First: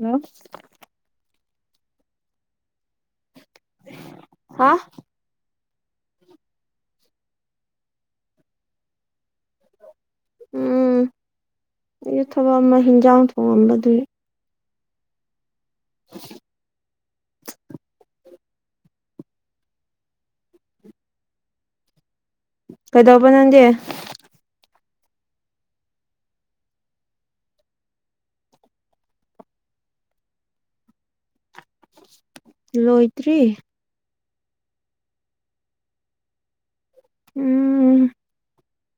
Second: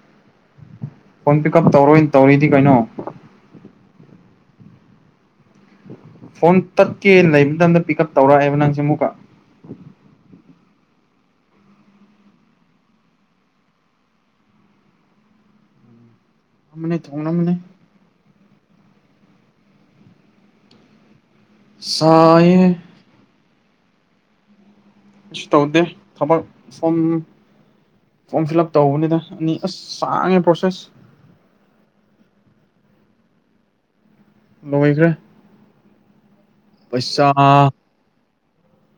Hello phone pick up ꯇꯧꯔꯣꯏꯅ ꯇꯧꯔꯤꯗꯤ ꯀꯩꯅꯣ ꯍꯥ ꯐꯣꯟ ꯇꯠꯀꯦ ꯂꯩꯕ ꯃꯇꯝꯗ ꯄꯤꯛ ꯎꯞ ꯇꯧꯔꯛꯑꯦꯕ ꯅꯪꯁꯦ ꯑꯃꯨꯛꯀ ꯎꯝ ꯌ ꯊꯕꯛ ꯑꯃ ꯍꯤꯟꯖꯥꯡ ꯊꯣꯡꯉꯝꯕ ꯑꯗꯨꯏ [unintelligible] ꯃꯅꯦ ꯊꯣꯡꯅ ꯃꯅꯦ ꯁꯥꯏꯌꯦ ꯀꯩꯗꯧꯕ ꯅꯪꯗꯤ ꯀꯩꯁꯨ ꯇꯧꯗꯦ ꯊꯕꯛ ꯁꯨꯝ ꯐꯣꯝ ꯐꯤꯜ ꯑꯞ ꯇꯧꯕꯅꯤꯗ ꯑꯅꯤ ꯑꯁ ꯆꯥꯡꯉꯦ ꯄ꯭ꯔꯣꯁꯦꯁ ꯂꯣꯏꯗ꯭ꯔꯤ ꯂꯣꯢꯈ꯭ꯔꯦ ꯄꯩꯁꯥ ꯎꯝ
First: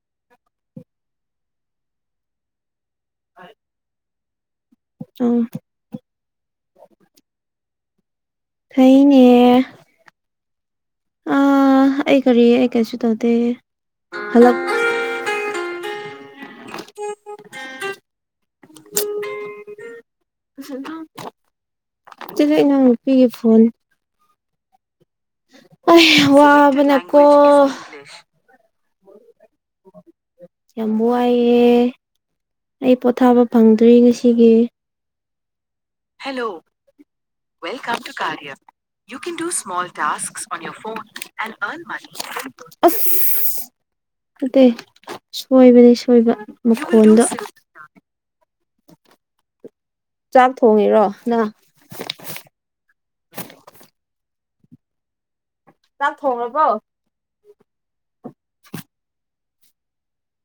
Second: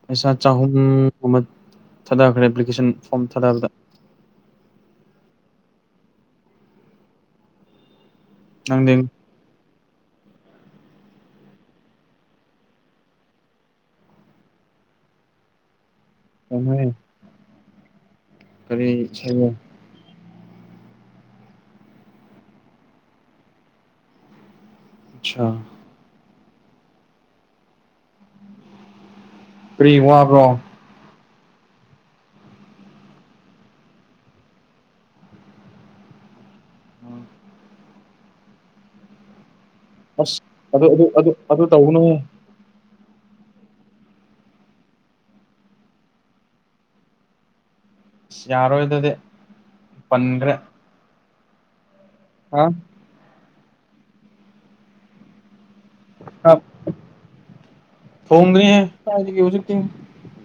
ꯄꯩꯁꯥ ꯆꯍꯨꯝ ꯑꯃ ꯊꯥꯗꯈ꯭ꯔꯦ ꯑꯦꯄ꯭ꯂꯤꯀꯦꯁꯟ ꯐꯣꯝ ꯊꯥꯗꯕꯗ ꯎꯝ ꯅꯪꯗꯤ ꯐꯩꯅꯦ ꯑ ꯑꯩ ꯀꯔꯤ ꯑꯩ ꯀꯩꯁꯨ ꯇꯧꯗꯦ ꯍꯜꯂꯛ [inaudible] [unintelligible] [inaudible] ꯀꯔꯤ ꯏꯁꯩꯅꯣ ꯆꯗ ꯏꯅꯥꯎ ꯅꯨꯄꯤꯒꯤ ꯐꯣꯟ ꯑꯁꯥ ꯑꯩ ꯋꯥꯕꯅꯀꯣ ꯀꯔꯤ ꯋꯥꯕ꯭ꯔꯣ ꯌꯥꯝ ꯋꯥꯏꯑꯦ ꯑꯩ ꯄꯣꯊꯥꯕ ꯐꯪꯗ꯭ꯔꯤ ꯉꯁꯤꯒꯤ hello [inaudible] welcome to ꯀꯥꯔꯌꯥ you can small as talks on year ꯑꯗꯨ ꯐꯣꯟ ꯑꯗꯨ ꯑꯗꯨ ꯑꯦꯟ ꯑꯗꯨ ꯑꯔꯟ ꯃꯅꯤ ꯇꯧꯒꯅꯨꯍꯦ ꯑꯁ ꯐꯠꯇꯦ ꯁꯣꯏꯕꯅꯤ ꯁꯣꯏꯕ ꯃꯈꯣꯟꯗꯣ ꯌꯥꯔꯣꯏ ꯑꯗꯨꯗꯤ ꯆꯥꯛ ꯄꯟꯈ꯭ꯔꯦ ꯊꯣꯡꯉꯤꯔꯣ ꯅꯪ ꯍꯥ ꯆꯥꯛ ꯊꯣꯡꯉꯕꯣ ꯊꯣꯡꯗ꯭ꯔꯤ ꯀꯥꯏꯗꯒꯤ ꯍꯧꯖꯤꯛꯇꯤ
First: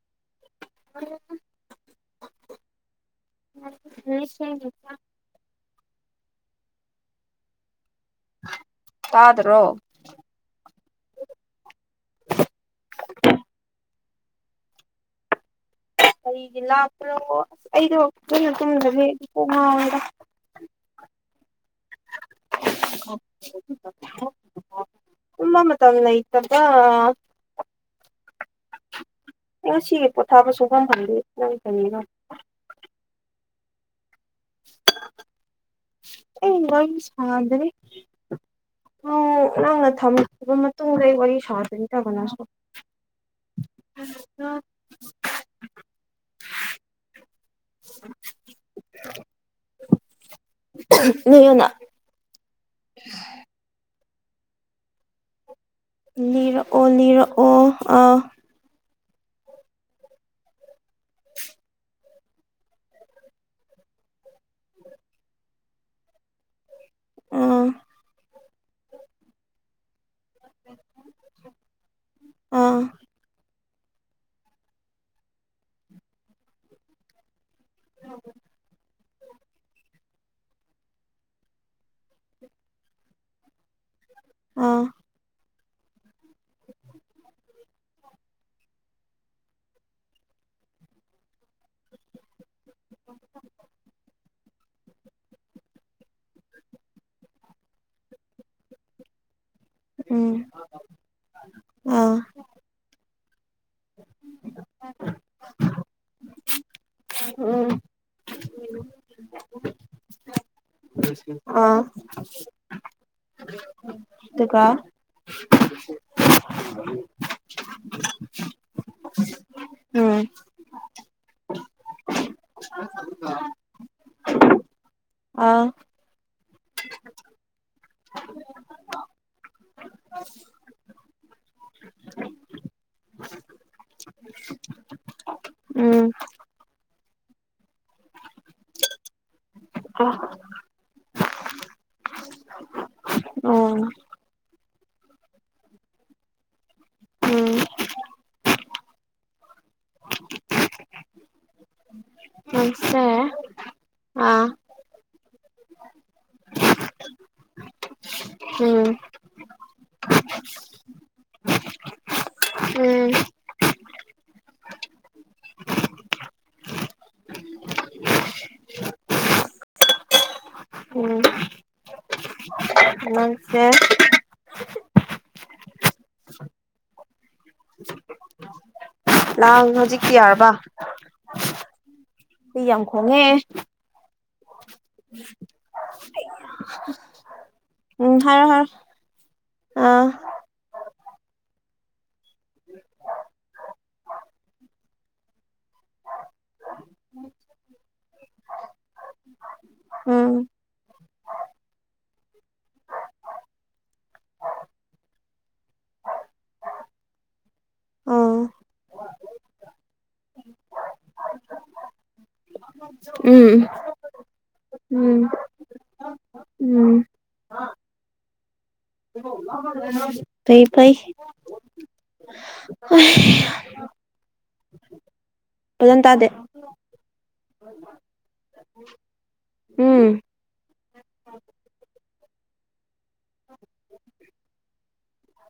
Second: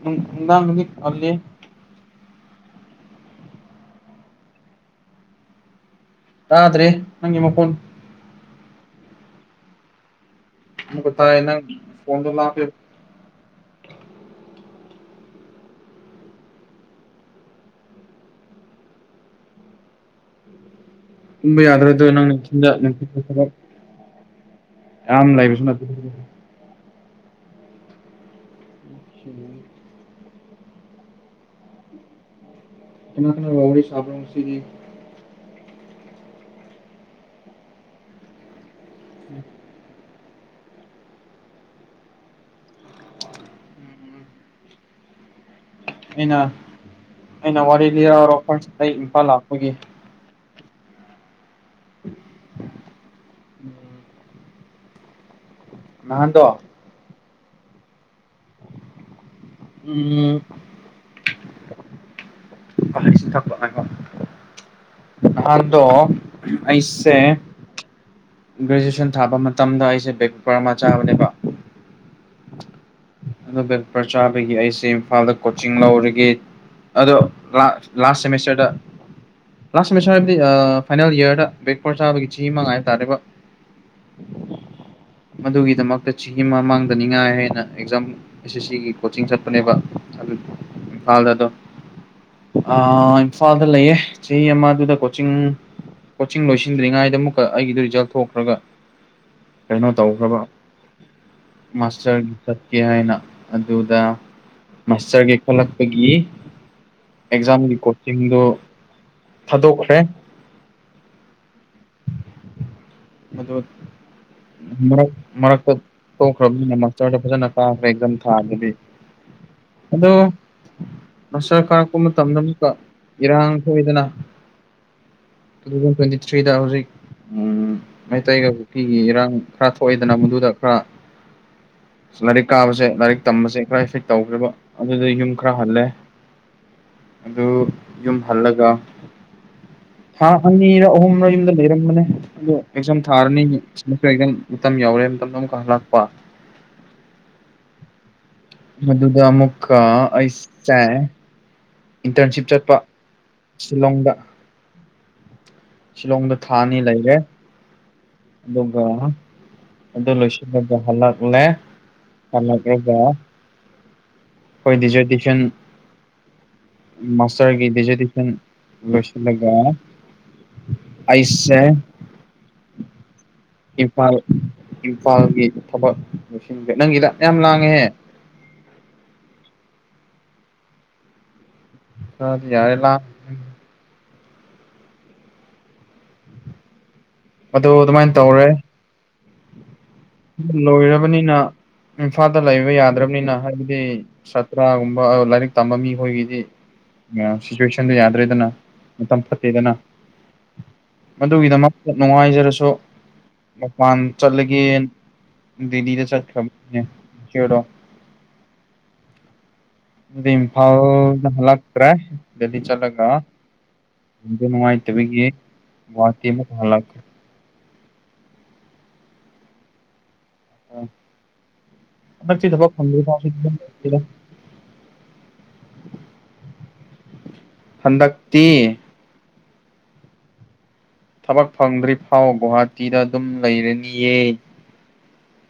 ꯅꯨꯡꯗꯥꯡꯗꯤ ꯉꯜꯂꯤ [inaudible] ꯇꯥꯗ꯭ꯔꯦ ꯅꯪꯒꯤ ꯃꯈꯣꯟ ꯇꯥꯗ꯭ꯔꯣ ꯊꯕꯛ ꯐꯔꯦ ꯅꯪ [unintelligible] ꯀꯒꯤ ꯂꯥꯞꯄꯅꯣ ꯑꯁ ꯑꯩꯗꯣ ꯀꯩꯅ ꯇꯨꯝꯗꯕꯦ ꯄꯣꯛ ꯃꯣꯟꯗ ꯇꯨꯝꯕ ꯌꯥꯗ꯭ꯔꯣ ꯅꯪ [unintelligible] ꯌꯥꯝ ꯇꯨꯝꯕ ꯂꯩꯕꯁꯨ ꯅꯠꯇꯦ ꯃꯇꯝ ꯂꯩꯇꯕ ꯉꯁꯤꯒꯤ ꯄꯣꯠꯊꯥꯕ ꯁꯨꯡꯐꯝ ꯐꯪꯗꯦ ꯅꯪ ꯀꯔꯤꯒꯤꯅꯣ ꯀꯩꯅꯣꯅꯥ ꯀꯅꯥ ꯋꯥꯔꯤ ꯁꯥꯕꯁꯤ ꯑꯩ ꯋꯥꯔꯤ ꯁꯥꯟꯅꯗ꯭ꯔꯤ ꯎꯝ ꯅꯪꯅ ꯊꯝꯕ ꯃꯇꯨꯡꯗ ꯑꯩ ꯋꯥꯔꯤ ꯁꯥꯗ꯭ꯔꯤꯗ ꯀꯅꯥꯁꯨ ꯎ [unintelligible] ꯑꯩꯅ ꯑꯩꯅ ꯋꯥꯔꯤ ꯂꯤꯔꯑꯔꯣ ꯑꯩꯈꯣꯏꯁꯤꯗ ꯏꯝꯐꯥꯜ ꯂꯥꯛꯄꯒꯤ ꯅꯌꯅ ꯎꯝ ꯅꯍꯥꯟꯗꯣ ꯑꯣꯂꯤꯔꯛꯑꯣ ꯑꯥ ꯎꯝ [inaudible] ꯅꯍꯥꯟꯗ ꯑꯩꯁꯦ ꯑꯥ ꯒ꯭ꯔꯦꯖꯨꯑꯌꯦꯁꯟ ꯊꯥꯕ ꯃꯇꯝꯗ ꯑꯩꯁꯦ ꯕ ꯄꯔꯃꯥ ꯆꯥꯕꯅꯦꯕ ꯑꯥ ꯑꯗꯨ ꯕꯦꯛꯄꯔ ꯆꯥꯕꯒꯤ ꯑꯩꯁꯦ ꯏꯝꯐꯥꯜꯗ ꯀꯣꯆꯤꯡ ꯂꯧꯔꯒꯦ ꯑꯗꯣ ꯂꯥꯁ ꯁꯦꯃꯤꯁꯇꯔꯗ ꯂꯥꯁ ꯁꯃꯤꯁꯇꯔ ꯍꯥꯏꯕꯗꯤ ꯐꯥꯏꯅꯦꯜ ꯌꯌꯥꯔꯗ ꯕꯦꯛ ꯐꯣꯔ ꯆꯥꯕꯒꯤ ꯆ ꯑꯃ ꯍꯥꯏꯕ ꯇꯥꯔꯦꯕ [inaudible] ꯑꯥ ꯃꯗꯨꯒꯤꯗꯃꯛꯇ ꯆꯍꯤꯒꯤ ꯃꯃꯥꯡꯗꯅꯤꯉꯥꯏ ꯍꯥꯏꯅ ꯑꯦꯛꯖꯥꯝ ꯑꯦꯁ ꯑꯦꯁ ꯁꯤꯒꯤ ꯀꯣꯆꯤꯡ ꯆꯠꯄꯅꯦꯕ ꯑꯗꯨ ꯏꯝꯐꯥꯜꯗ ꯑꯗꯣ ꯏꯝꯐꯥꯜꯗ ꯂꯩꯌꯦ ꯆꯍꯤ ꯑꯃꯗꯨꯗ ꯀꯣꯆꯤꯡ ꯀꯣꯆꯤꯡ ꯂꯣꯏꯁꯤꯟꯗ꯭ꯔꯤꯉꯩꯗ ꯑꯃꯨꯛꯀ ꯑꯩꯒꯤꯗꯨꯣ ꯔꯤꯖꯜ ꯊꯣꯛꯈ꯭ꯔꯒ ꯀꯩꯅꯣ ꯎꯝ ꯇꯧꯈ꯭ꯔꯕ ꯑꯥ ꯃꯥꯁꯇꯔꯒꯤ ꯆꯠꯀꯦ ꯍꯥꯏꯅ ꯑꯗꯨꯗ ꯃꯥꯁꯇꯔꯒꯤ ꯈꯜꯂꯛꯄꯒꯤ ꯎꯝ ꯑꯦꯛꯖꯥꯝꯒꯤ ꯀꯣꯔ ꯉꯤꯡꯗ ꯊꯥꯗꯣꯛꯈ꯭ꯔꯦ [unintelligible] ꯑꯥ꯫ ꯑꯗꯣꯠ ꯑꯗꯨꯒ ꯃꯔꯛ ꯃꯔꯛꯇ꯫ ꯊꯣꯛꯈ꯭ꯔꯕꯅꯤꯅ ꯃꯁꯇꯔꯗ ꯐꯖꯅ ꯀꯥꯈ꯭ꯔꯦ ꯑꯦꯛꯖꯝ ꯊꯥꯕꯗꯨꯗꯤ ꯑꯗꯣ ꯎꯝ ꯃꯁꯇꯔ ꯀꯥꯔꯛꯄ ꯃꯇꯝꯗ ꯑꯃꯨꯛꯀ ꯏꯔꯥꯡ ꯊꯣꯛꯏꯗꯅ꯫ ꯑꯥ ꯇꯨ ꯊꯥꯎꯖꯟ ꯇ꯭ꯋꯦꯟꯇꯤ ꯊ꯭ꯔꯤꯗ ꯍꯧꯖꯤꯛ꯫ ꯎꯝ ꯃꯩꯇꯩꯒ ꯀꯨꯀꯤꯒ ꯏꯔꯥꯡ ꯈꯔ ꯊꯣꯛꯑꯦꯗꯅ ꯃꯗꯨꯗ ꯈꯔ ꯁꯂꯥꯏꯔꯤꯛ꯫ ꯀꯥꯕꯁꯦ ꯂꯥꯏꯔꯤꯛ ꯇꯝꯕꯁꯦ ꯈꯔ ꯏꯐꯤꯛ ꯇꯧꯈ꯭ꯔꯕ ꯑꯗꯨꯗ ꯌꯨꯝ ꯈꯔ ꯍꯜꯂꯦ꯫ ꯎꯝ ꯑꯗꯨ ꯌꯨꯝ ꯍꯜꯂꯒ ꯊꯥ ꯑꯅꯤꯔ ꯑꯍꯨꯝꯔ ꯌꯨꯝꯗ ꯂꯩꯔꯝꯕꯅꯦ ꯑꯗꯣ ꯑꯦꯛꯖꯥꯝ ꯊꯥꯔꯅꯤ꯫ ꯑꯣ ꯑꯗꯨ ꯑꯦꯛꯖꯥꯝ ꯃꯇꯝ ꯌꯧꯔꯦ ꯑꯗꯨꯗ ꯑꯃꯨꯛꯀ ꯍꯜꯂꯛꯄ꯫ ꯎꯝ꯫ ꯃꯗꯨꯗ ꯑꯃꯨꯛ ꯑꯩꯁꯦ ꯏꯟꯇꯔꯟꯁꯤꯞ ꯆꯠꯄ ꯅꯪꯁꯦ ꯁꯤꯂꯣꯡꯗ꯫ ꯑꯥ ꯁꯤꯂꯣꯡꯗ ꯊꯥꯑꯅꯤ ꯂꯩꯔꯦ꯫ ꯑꯗꯨꯒ ꯎꯝ ꯑꯗꯨ ꯂꯣꯏꯁꯤꯜꯂꯒ ꯍꯜꯂꯛꯂꯦ꯫ ꯂꯜꯂꯛꯑꯦꯒ ꯎꯝ ꯑꯈꯣꯏ ꯗꯤꯖꯥꯔꯗꯦꯁꯟ ꯃꯥꯁꯇꯔꯒꯤ ꯗꯤꯖꯥꯔꯇꯦꯁꯟ ꯂꯣꯏꯁꯤꯜꯂꯒ ꯎꯝ ꯑꯩꯁꯦ꯫ [unintelligible] ꯏꯝꯐꯥꯜ ꯏꯝꯐꯥꯜꯒꯤ ꯊꯕꯛ ꯂꯣꯏꯁꯤꯟ [unintelligible] ꯅꯪꯒꯤꯗ ꯑꯗꯨꯌꯥꯝ ꯂꯥꯡꯉꯦꯍꯦ꯫ ꯂꯥꯡ ꯍꯧꯖꯤꯛꯇꯤ ꯌꯥꯔꯕ꯫ [unintelligible] ꯈꯔꯗꯤ ꯌꯥꯔꯦꯂꯥꯞ ꯑꯦ꯫ ꯑꯩꯌꯣꯃ ꯑꯗꯨ ꯑꯗꯨꯃꯥꯏꯅ ꯎꯝ ꯍꯥꯏꯔꯣ ꯇꯧꯔꯦ ꯍꯥꯏꯔꯣ꯫ ꯑꯥ ꯂꯣꯏꯔꯕꯅꯤꯅ ꯏꯝꯐꯥꯜꯗ ꯂꯩꯕ ꯌꯥꯗ꯭ꯔꯕꯅꯤꯅ ꯍꯥꯏꯕꯗꯤ ꯁꯥꯇ꯭ꯔꯥꯒꯨꯝꯕ ꯂꯥꯏꯔꯤꯛ ꯇꯝꯕ ꯃꯤ ꯈꯣꯏꯒꯤꯗꯤ ꯌꯥꯝ ꯁꯤ ꯆꯦꯛꯁꯟꯗ ꯌꯥꯗ꯭ꯔꯦꯗꯅ ꯃꯇꯝ ꯐꯠꯇꯦꯗꯅ ꯎꯝ ꯃꯗꯨꯒꯤꯗꯃꯛꯇ ꯅꯨꯡꯉꯥꯏꯖꯔꯁꯨ ꯃꯄꯥꯟ ꯆꯠꯂꯒꯦ ꯗꯤꯂꯤꯗ ꯆꯠꯈꯔꯕꯅꯦ ꯏꯆꯦꯗꯣ ꯑꯥ ꯑꯗꯨꯏ ꯏꯝꯐꯥꯜꯗ ꯍꯜꯂꯛꯇ꯭ꯔꯦ ꯗꯦꯂꯤ ꯆꯠꯂꯒ ꯎꯝ ꯑꯗꯨ ꯎꯝ ꯅꯨꯡꯉꯥꯏꯇꯕꯒꯤ ꯒꯨꯍꯥꯇꯤ ꯃꯨꯛ ꯍꯜꯂꯛ ꯎꯝ [unintelligible] ꯐꯩ ꯐꯩ [unintelligible] ꯐꯖꯟ ꯇꯥꯗꯦ ꯍꯟꯗꯛꯇꯤ ꯎꯝ ꯊꯕꯛ ꯐꯪꯗ꯭ꯔꯤ ꯐꯥꯎ ꯒꯨꯍꯥꯇꯤꯗ ꯑꯗꯨꯝ ꯂꯩꯔꯅꯤꯌꯦ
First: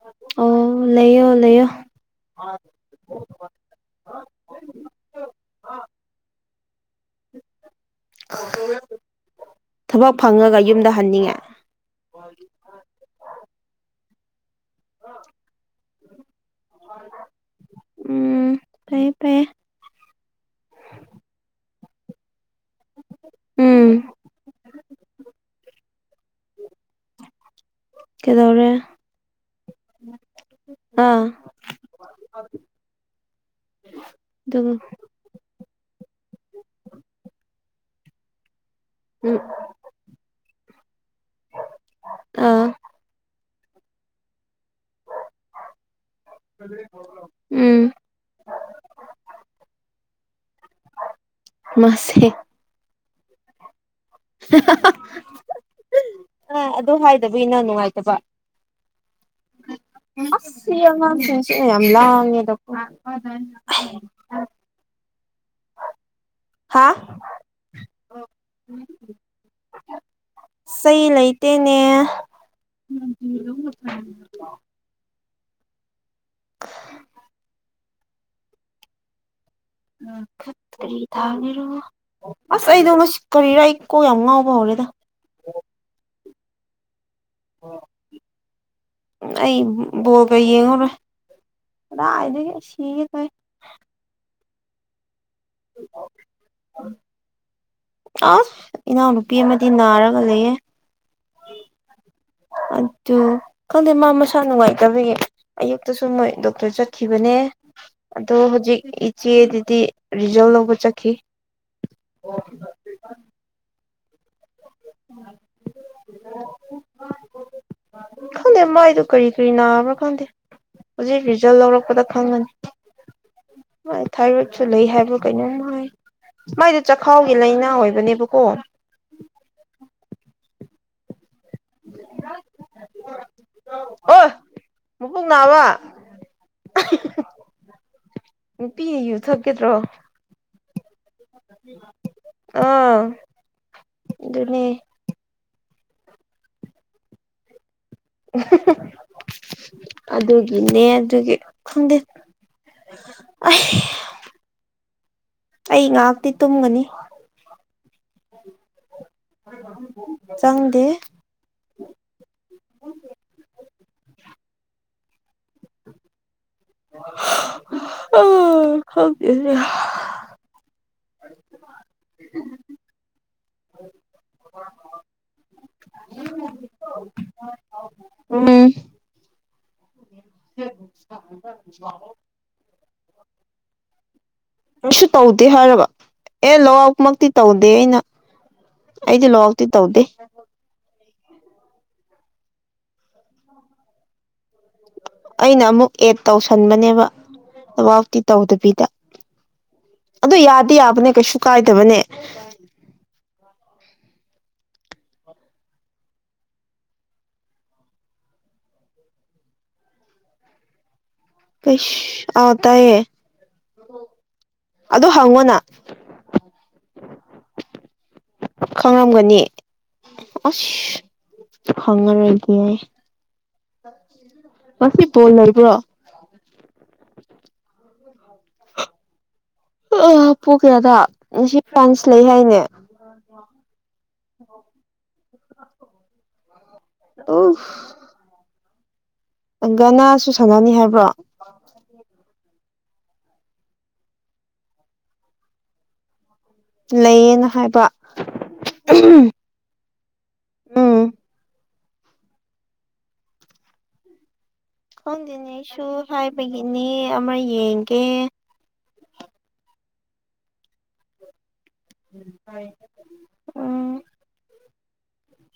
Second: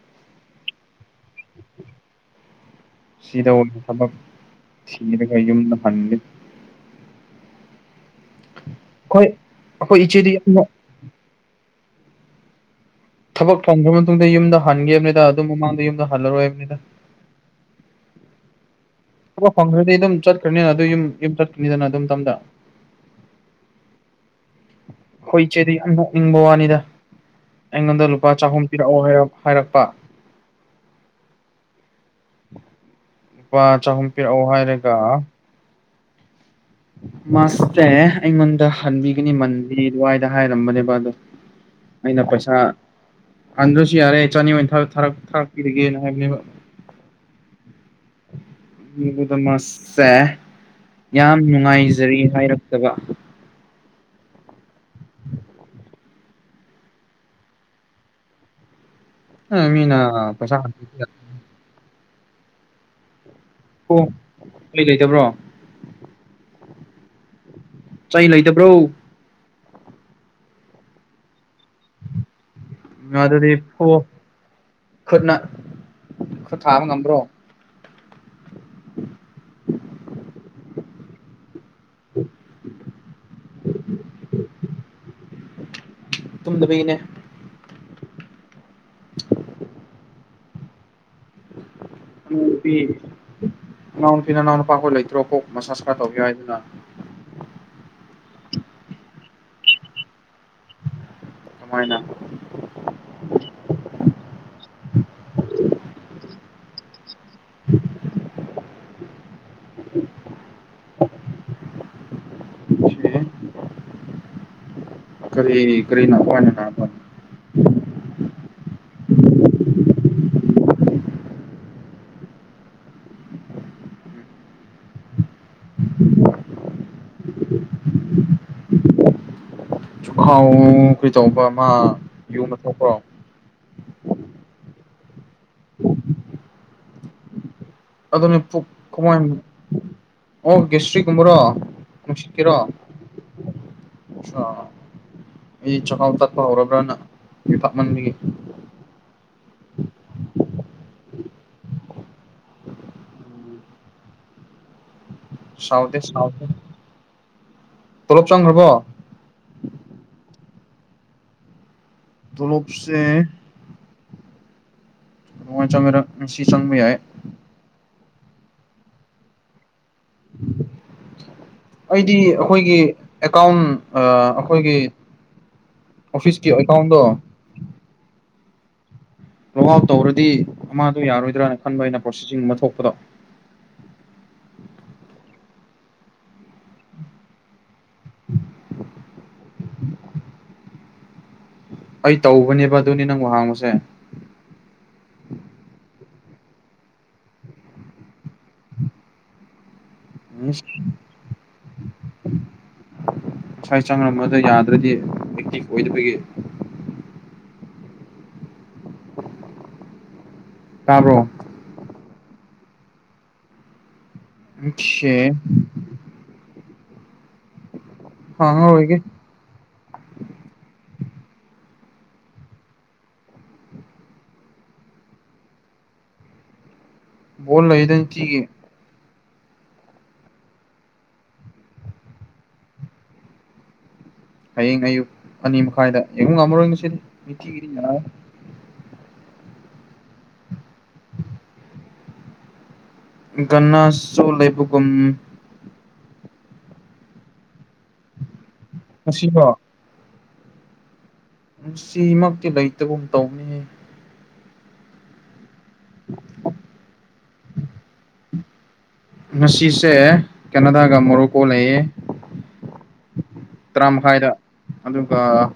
[unintelligible] ꯑꯣ ꯂꯩꯌꯣ ꯂꯩꯌꯣ [unintelligible] ꯁꯤꯗꯕꯣꯛ ꯊꯕꯛ ꯊꯤꯔꯒ ꯌꯨꯝꯗ ꯍꯟꯒꯦ [unintelligible] ꯑꯩꯈꯣꯏ ꯑꯩꯈꯣꯏ ꯊꯕꯛ ꯏꯆꯦꯗꯤ ꯐꯪꯉꯒ ꯌꯥꯝꯅ ꯌꯨꯝꯗ ꯍꯟꯅꯤꯡꯉꯦ [unintelligible] ꯊꯕꯛ ꯐꯪꯈ꯭ꯔ ꯃꯇꯨꯡꯗ ꯌꯨꯝꯗ ꯍꯟꯒꯦꯕꯅꯤꯗ ꯑꯗꯨꯝ ꯃꯃꯥꯡꯗ ꯌꯨꯝꯗ ꯍꯜꯂꯔꯣꯏ ꯍꯥꯏꯕꯅꯤꯗ ꯎꯝ ꯐꯩꯌꯦ ꯐꯩ ꯐꯪꯗ꯭ꯔꯗꯤ ꯑꯗꯨꯝ ꯆꯠꯈ꯭ꯔꯅꯤꯅ ꯑꯗꯨ ꯌꯨꯝ ꯌꯨꯝ ꯆꯠꯀꯅꯤꯗꯅ ꯑꯗꯨꯝ ꯇꯝꯗ ꯎꯝ ꯑꯩꯈꯣꯏ ꯏꯆꯦꯗꯤ ꯌꯥꯝ ꯅꯣꯛꯅꯤꯡꯕ ꯋꯥꯅꯤꯗ ꯑꯩꯉꯣꯟꯗ ꯂꯨꯄꯥ ꯆꯍꯨꯝ ꯄꯤꯔꯛꯑꯣ ꯍꯥꯏ ꯍꯥꯏꯔꯛꯄ ꯑ‌ꯥ ꯂꯨꯄꯥ ꯆꯍꯨꯝ ꯄꯤꯔꯛꯑꯣ ꯍꯥꯏꯔꯒ ꯃꯥꯁꯇꯦ ꯑꯩꯉꯣꯟꯗ ꯍꯟꯕꯤꯒꯅꯤ ꯎꯝ ꯃꯟꯕꯤ ꯑꯗꯨꯋꯥꯏꯗ ꯍꯥꯏꯔꯝꯕꯅꯦꯕ ꯑꯗꯣ ꯑꯩꯅ ꯄꯩꯁꯥ ꯑꯥ ꯍꯟꯗ꯭ꯔꯁꯨ ꯌꯥꯔꯦ ꯆꯥꯅꯤ ꯑ‌ꯣꯏꯅ ꯊꯔꯛ ꯊꯔꯛ ꯊꯥꯔꯛꯄꯤꯔꯒꯦꯅ ꯍꯥꯏꯕꯅꯦꯕ ꯎꯝ ꯗꯃꯛꯁꯦ ꯌꯥꯝ ꯅꯨꯡꯉꯥꯏꯖꯔꯤ ꯃꯥꯁꯦ ꯍꯥꯏꯔꯛꯇꯕ ꯑꯥ ꯑꯗꯨ ꯍꯥꯏꯗꯕꯒꯤ ꯅꯪ ꯅꯨꯡꯉꯥꯏꯇꯕ ꯑ ꯃꯤꯅ ꯑꯁ ꯄꯩꯁꯥ ꯁꯤ ꯑꯉꯥꯡꯁꯤꯡ ꯌꯥꯝ ꯂꯥꯡꯉꯦꯗꯀ‌ꯣ ꯑꯣ ꯀꯩ ꯂꯩꯇꯕ꯭ꯔꯣ ꯍꯥꯥ ꯆꯩ ꯂꯩꯇꯕ꯭ꯔꯣ ꯆꯩ ꯂꯩꯇꯦꯅꯦ ꯑꯗꯨꯗꯤ ꯐꯨꯑꯣ ꯈꯨꯠꯅ ꯈꯨꯠ ꯊꯥꯕ ꯉꯝꯕ꯭ꯔꯣ [unintelligible] ꯎꯝ ꯈꯨꯠ ꯀꯔꯤ ꯇꯕꯦꯔꯣ ꯑꯁ ꯑꯩꯗꯣ ꯉꯁꯤ ꯀꯔꯤꯔꯥ ꯑꯩ ꯀꯣ ꯌꯥꯝ ꯉꯥꯎꯕ ꯍꯧꯔꯦꯗ ꯇꯨꯝꯗꯕꯩꯅꯦ ꯑꯩ ꯕ‌ꯣꯜꯒ ꯌ‌ꯦꯡꯉꯔ‌ꯣꯏ ꯅꯅꯥꯎ ꯅꯨꯄꯤ ꯇꯧꯋꯦ ꯅꯅꯥꯎ ꯅꯨꯄꯤ ꯅꯅꯥꯎ ꯅꯨꯄꯥ ꯈ‌ꯣꯏ ꯂꯩꯇ꯭ꯔꯣ ꯀ‌ꯣꯛ ꯃꯁꯥꯥꯁ ꯈꯔ ꯇꯧꯕꯤꯌꯨ ꯍꯥꯏꯌꯨꯗꯅ ꯑꯥ ꯏꯅꯥꯎꯅꯨꯄꯤ ꯑꯃꯗꯤ ꯅꯥꯔꯒ ꯂꯩꯌꯦ ꯀꯃꯥꯏꯅ ꯑꯗꯨ ꯈꯪꯗꯦ ꯃꯥ ꯃꯁꯥ ꯅꯨꯡꯉꯥꯏꯇꯕꯒꯤ ꯑꯌꯨꯛꯇꯁꯨ ꯃꯣꯏ ꯗꯣꯛꯇꯔ ꯆꯠꯈꯤꯕꯅꯦ ꯑꯗꯣ ꯍꯧꯖꯤꯛ ꯏꯆꯦ ꯗꯨꯗꯤ ꯔꯤꯖꯜ ꯂꯧꯕ ꯆꯠꯈꯤ [unintelligible] ꯀꯔꯤ ꯀꯔꯤ ꯅꯅꯥꯄꯥꯅꯤꯅꯥ ꯅꯥꯕꯔꯥ ꯈꯪꯗꯦ ꯃꯥꯏꯗꯨꯣ ꯀꯔꯤ ꯀꯔꯤ ꯅꯥꯕ꯭ꯔꯥ ꯈꯪꯗꯦ ꯍꯧꯖꯤꯛ ꯔꯤꯖꯜ ꯂꯧꯔꯛꯄꯗ ꯈꯪꯉꯅꯤ ꯃ ꯊꯥꯏꯔꯣꯠꯁꯨ ꯂꯩ ꯍꯥꯏꯕꯔꯥ ꯀꯩꯅꯣꯝ ꯍꯥꯏ ꯃꯥꯏꯗ‌ꯣ ꯆꯥꯛꯈꯥꯎꯒꯤ ꯂꯥꯏꯅꯥ ꯑꯣꯏꯕꯔꯥ ꯀꯩꯅ‌ꯣꯝ ꯑꯣꯏꯕꯅ‌ꯦꯕꯀ‌ꯣ ꯆꯨꯈꯥꯎ ꯀꯩꯗꯧꯕ ꯃꯥ ꯌꯨꯒ ꯊꯛꯄ꯭ꯔꯣ ꯑꯣ ꯃꯕꯨꯛ ꯅꯥꯕ ꯑꯗꯨꯅꯦ ꯄꯨꯛ ꯅꯨꯄꯤ ꯌꯨ ꯀꯃꯥꯏ ꯊꯛꯀꯗ꯭ꯔꯣ ꯑꯣ ꯒꯤꯌꯥꯁ꯭ꯔꯤꯛ ꯀꯨꯝꯃꯔꯣ ꯅꯨꯡꯁꯤꯠꯀꯤꯔꯣ ꯑꯥ ꯑꯗꯨꯅꯦ ꯑꯩ ꯆꯈꯥꯎ ꯇꯠꯄ ꯍꯧꯔꯕ꯭ꯔꯅ ꯌꯨ ꯊꯛꯃꯟꯕꯒꯤ ꯑꯗꯨꯒꯤꯅꯦ ꯑꯗꯨꯒꯤ ꯈꯪꯗꯦ ꯑꯩ ꯎꯝ ꯑꯩ ꯁꯥꯎꯗ‌ꯦ ꯉꯥꯏꯍꯥꯛꯇꯤ ꯇꯨꯝꯒꯅꯤ ꯇ‌ꯧꯂ‌ꯣꯞ ꯆꯪꯈ꯭ꯔꯕꯣ ꯆꯪꯗꯦ ꯇꯣꯂ‌ꯣꯞꯁ‌ꯦ ꯆ ꯃ ꯉꯁꯤ ꯆꯪꯕ ꯌꯥꯏ ꯍ ꯑ ꯈꯪꯗ‌ꯦꯅ‌ꯦ [unintelligible] ꯑꯩꯗꯤ ꯑꯩꯈꯣꯏꯒꯤ ꯑꯦꯀꯥꯎꯟ ꯑ ꯑꯈꯣꯏꯒꯤ ꯑꯣꯐꯤꯁꯀꯤ ꯑꯦꯀꯥꯎꯟꯗꯣ ꯎꯝ ꯂꯣꯛ ꯑꯥꯎꯠ ꯇꯧꯔꯗꯤ ꯑꯃꯗꯣ ꯌꯥꯔꯣꯏꯗ꯭ꯔꯥꯅ ꯈꯟꯕ ꯑꯩꯅ ꯄ꯭ꯔꯣꯁꯤꯁꯤꯡ ꯑꯃ ꯊꯣꯛꯄꯗꯣ ꯀꯩꯁꯨ ꯇꯧꯗꯦ ꯍꯥꯏꯔꯕ ꯑꯦ ꯂꯣꯛ ꯑꯥꯎꯠ ꯃꯛꯇꯤ ꯇꯧꯗꯦ ꯑꯩꯅ ꯑꯩꯗꯤ ꯂꯣꯛ ꯑꯥꯎꯠꯇꯤ ꯇꯧꯗꯦ ꯑꯩ ꯇꯧꯕꯅꯦꯕ ꯑꯗꯨꯅꯤ ꯅꯪꯍꯥꯡꯕꯁꯦ ꯑꯩꯅ ꯑꯃꯨꯛ ꯑꯦꯗ ꯇꯧꯁꯟꯕꯅꯦꯕ ꯋꯥꯎꯇꯤ ꯇꯧꯗꯕꯤꯗ ꯑꯗ ꯏꯁ ꯌꯥꯗꯤ ꯌꯥꯕꯅꯦ ꯀꯩꯁꯨ ꯀꯥꯏꯗꯕꯅꯦ ꯁ꯭ꯋꯥꯏ ꯆꯪꯝꯕꯗ ꯌꯥꯗ꯭ꯔꯗꯤ ꯑꯦꯛꯇꯤꯚ ꯑꯣꯏꯗꯕꯒꯤ [unintelligible] ꯇꯥꯕ꯭ꯔꯣ ꯀꯩꯁ ꯑꯥ ꯇꯥꯏꯌꯦ ꯑꯗꯨ ꯑꯣꯈꯦ ꯍꯪꯉꯣꯅ ꯍꯥꯡꯉꯔꯣꯏꯒꯦ ꯈꯪꯉꯝꯒꯅꯤ ꯑꯁ ꯍꯪꯉꯔꯣꯏꯒꯦ [unintelligible] ꯃꯁꯤ ꯕꯣꯜ ꯂꯩꯕꯔꯣ ꯕꯣꯜ ꯂꯩꯗ ꯅꯤꯇꯤꯒꯤ ꯎ ꯍꯥꯄꯣꯛꯒꯦ ꯑꯗ ꯁꯤ ꯄꯟꯁ ꯂꯩ ꯍꯥꯏꯅꯦ [unintelligible] ꯍꯌꯦꯡ ꯑꯌꯨꯛ ꯑꯅꯤ ꯃꯈꯥꯏꯗ ꯌꯦꯉꯨꯡ ꯉꯝꯃꯔꯣꯏ ꯑꯣ ꯅꯨꯡꯁꯤꯗꯤꯊꯤꯒꯤꯗꯤ ꯒꯅꯥꯁꯨ ꯁꯥꯟꯅꯅꯤ ꯍꯥꯏꯕ꯭ꯔꯣ [unintelligible] ꯒꯟꯅꯁꯨ ꯂꯩꯕꯒꯨꯝ ꯂꯩꯌꯦꯅ ꯍꯥꯏꯕ ꯃꯁꯤꯕꯣ ꯎꯝ ꯉꯁꯤꯃꯛꯇꯤ ꯂꯩꯇꯒꯨꯝ ꯇꯧꯕꯅꯤ ꯈꯪꯗꯦꯅꯦꯁꯨ ꯍꯥꯏꯕꯒꯤꯅꯦ ꯑꯃ ꯌꯦꯡꯒꯦ ꯉꯁꯤꯁꯦ ꯀꯦꯅꯥꯗꯥꯒ ꯃꯣꯔꯣꯀꯣ ꯂꯩꯌꯦ ꯎꯝ ꯍꯥꯏ ꯇꯔꯥ ꯃꯈꯥꯏꯗ ꯑꯗꯨꯒ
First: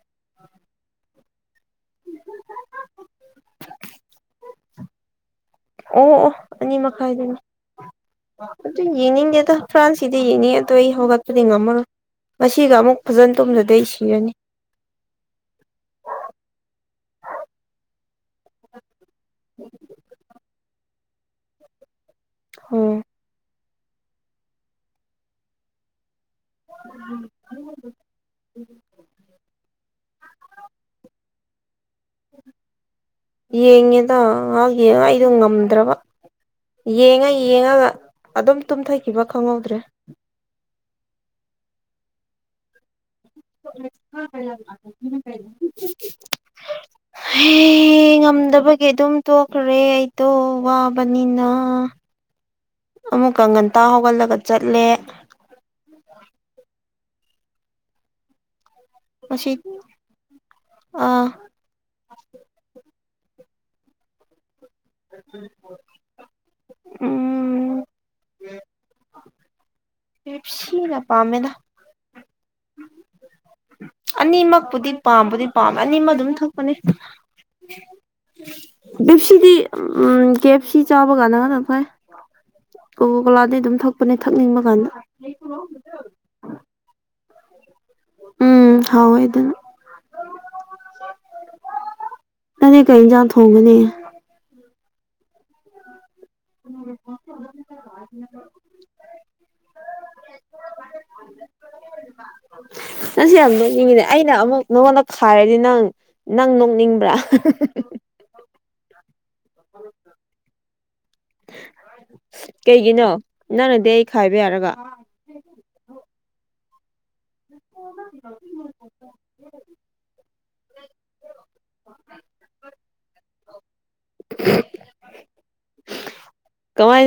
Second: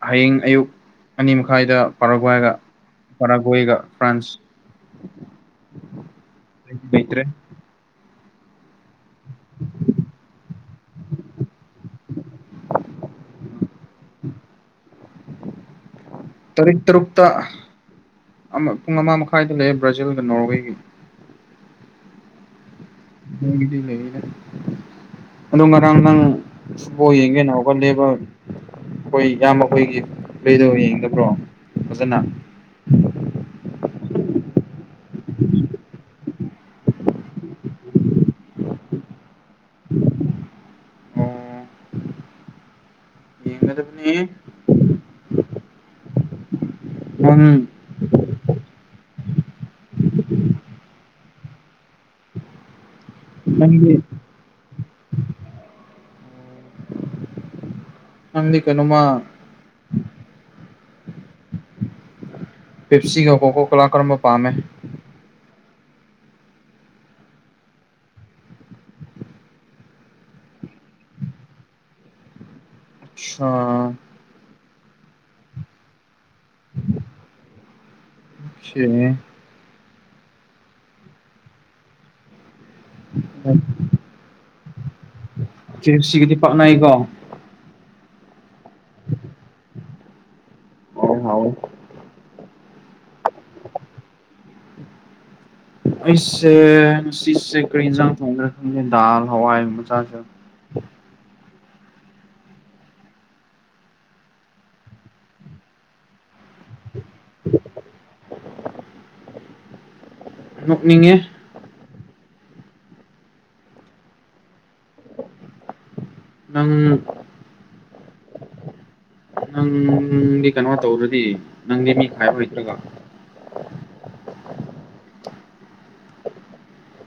ꯍꯌꯦꯡ ꯑꯌꯨꯛ ꯑꯅꯤ ꯃꯈꯥꯏꯗ ꯄꯔꯥꯒꯒ ꯄꯔꯥꯒꯣꯏꯒ ꯐ꯭ꯔꯥꯟꯁ ꯑꯣ ꯑꯣ ꯑꯅꯤ ꯂꯩꯇ꯭ꯔꯦ ꯃꯈꯥꯏꯗꯅꯤ ꯑꯗꯨ ꯌꯦꯡꯅꯤꯡꯗꯦ ꯐ꯭ꯔꯥꯟꯁꯀꯤꯗꯤ ꯌꯦꯡꯅꯤꯡ ꯑꯗꯣ ꯑꯩ ꯍꯧꯒꯠꯄꯗꯤ ꯉꯝꯃꯔꯣꯏ ꯃꯁꯤꯒ ꯑꯃꯨꯛ ꯐꯖꯟ ꯇꯨꯝꯗꯗꯤ ꯁꯤꯔꯅꯤ ꯇꯔꯤꯛ ꯇꯔꯨꯛꯇ ꯑꯃ ꯄꯨꯡ ꯑꯃ ꯃꯈꯥꯏꯗ ꯂꯩ ꯕ꯭ꯔꯥꯖꯤꯜꯒ ꯅꯣꯔꯋꯦꯒꯤ ꯑꯣ ꯑꯣ ꯉꯔꯥꯡ ꯅꯪ ꯁꯨꯕꯣ ꯌꯦꯡꯒꯦꯅꯥꯒ ꯂꯦꯕ ꯍꯈꯣꯏ ꯏꯌꯥꯝꯕ ꯑꯩꯈꯣꯏꯒꯤ ꯂꯩꯗ ꯌꯦꯡꯗꯕ꯭ꯔꯣ ꯐꯖꯅ ꯌꯦꯡꯉꯦꯗ ꯉꯥꯏꯍꯥꯛ ꯌꯦꯡꯉ ꯑꯩꯗꯣ ꯉꯝꯗ꯭ꯔꯕ ꯌꯦꯡꯉ ꯌꯦꯡꯉꯒ ꯑꯗꯨꯝ ꯇꯨꯝꯊꯈꯤꯕ ꯈꯪꯍꯧꯗ꯭ꯔꯦ ꯑꯣ ꯌꯦꯡꯒꯗꯕꯅꯤ [unintelligible] ꯅꯪ ꯍꯦ ꯉꯝꯗꯕꯒꯤ ꯑꯗꯨꯝ ꯇꯣꯛꯈ꯭ꯔꯦ ꯑꯩꯗꯣ ꯋꯥꯕꯅꯤꯅ ꯑꯃꯨꯛꯀ ꯉꯟꯇꯥ ꯅꯪꯗꯤ ꯍꯧꯒꯠꯂꯒ ꯆꯠꯂꯦ ꯅꯪꯗꯤ ꯀꯩꯅꯣꯝꯃ ꯑꯥ ꯄꯦꯞꯁꯤꯒ ꯀꯣ ꯀꯣ ꯀꯣꯂꯥ ꯀꯔꯝꯕ ꯄꯥꯝꯃꯦ [unintelligible] ꯎꯝ ꯄꯦꯞꯁꯤꯅ ꯄꯥꯝꯃꯦꯗ ꯑꯥ ꯑꯅꯤꯃꯛꯄꯨꯗꯤ ꯄꯥꯝꯕꯨꯗꯤ ꯄꯥꯝꯃꯦ ꯑꯅꯤꯃꯛ ꯑꯗꯨꯝ ꯊꯛꯄꯅꯦ ꯀꯦ ꯕꯤꯞꯁꯤꯗꯤ ꯎꯝ ꯀꯦꯞꯁꯤ ꯆꯥꯕ ꯀꯥꯟꯅꯕꯅ ꯐꯥꯏ ꯀꯣꯀꯣ ꯀꯣꯂꯥꯗꯒꯤꯩ ꯑꯗꯨꯝ ꯊꯛꯄꯅꯦ ꯊꯛꯅꯤꯡꯕ ꯀꯥꯟꯗ [unintelligible] ꯄꯥꯛꯅꯩꯀꯣ ꯎꯝ ꯍꯥꯎꯋꯦꯗꯨꯅ ꯑꯣ ꯍꯥꯎ [unintelligible] ꯅꯡ ꯗꯤ ꯀꯩ ꯌꯦꯟꯖꯥꯡ ꯊꯣꯡꯒꯅꯤ ꯑꯩꯁꯦ ꯉꯁꯤꯁꯦ ꯀꯔꯤ ꯌꯦꯟꯖꯥꯡ ꯊꯣꯡꯒꯔꯥ ꯈꯪꯗꯦ ꯗꯥꯜ ꯍꯋꯥꯏ ꯆꯥꯁꯦ ꯔꯥꯥ ꯅꯪꯁ ꯌꯥꯝ ꯅꯣꯛꯅꯤꯡꯉꯤꯅꯦ ꯑꯩꯅ ꯑꯃꯨꯛ ꯅꯉꯣꯟꯗ ꯈꯥꯏꯔꯗꯤ ꯅꯪ ꯅꯪ ꯅꯣꯛꯅꯤꯡ ꯕꯔꯥ ꯅꯣꯛꯅꯤꯡꯉꯦ ꯀꯩꯒꯤꯅꯣ ꯅꯪꯅꯗꯤ ꯑꯩ ꯈꯥꯏꯕ ꯌꯥꯔꯒ ꯅꯪ [unintelligible] ꯅꯪꯗꯤ ꯀꯩꯅꯣ ꯇꯧꯔꯗꯤ ꯅꯪꯗꯤ ꯃꯤ ꯈꯥꯏꯕ ꯍꯩ ꯇꯔꯒꯥ ꯀꯃꯥꯏ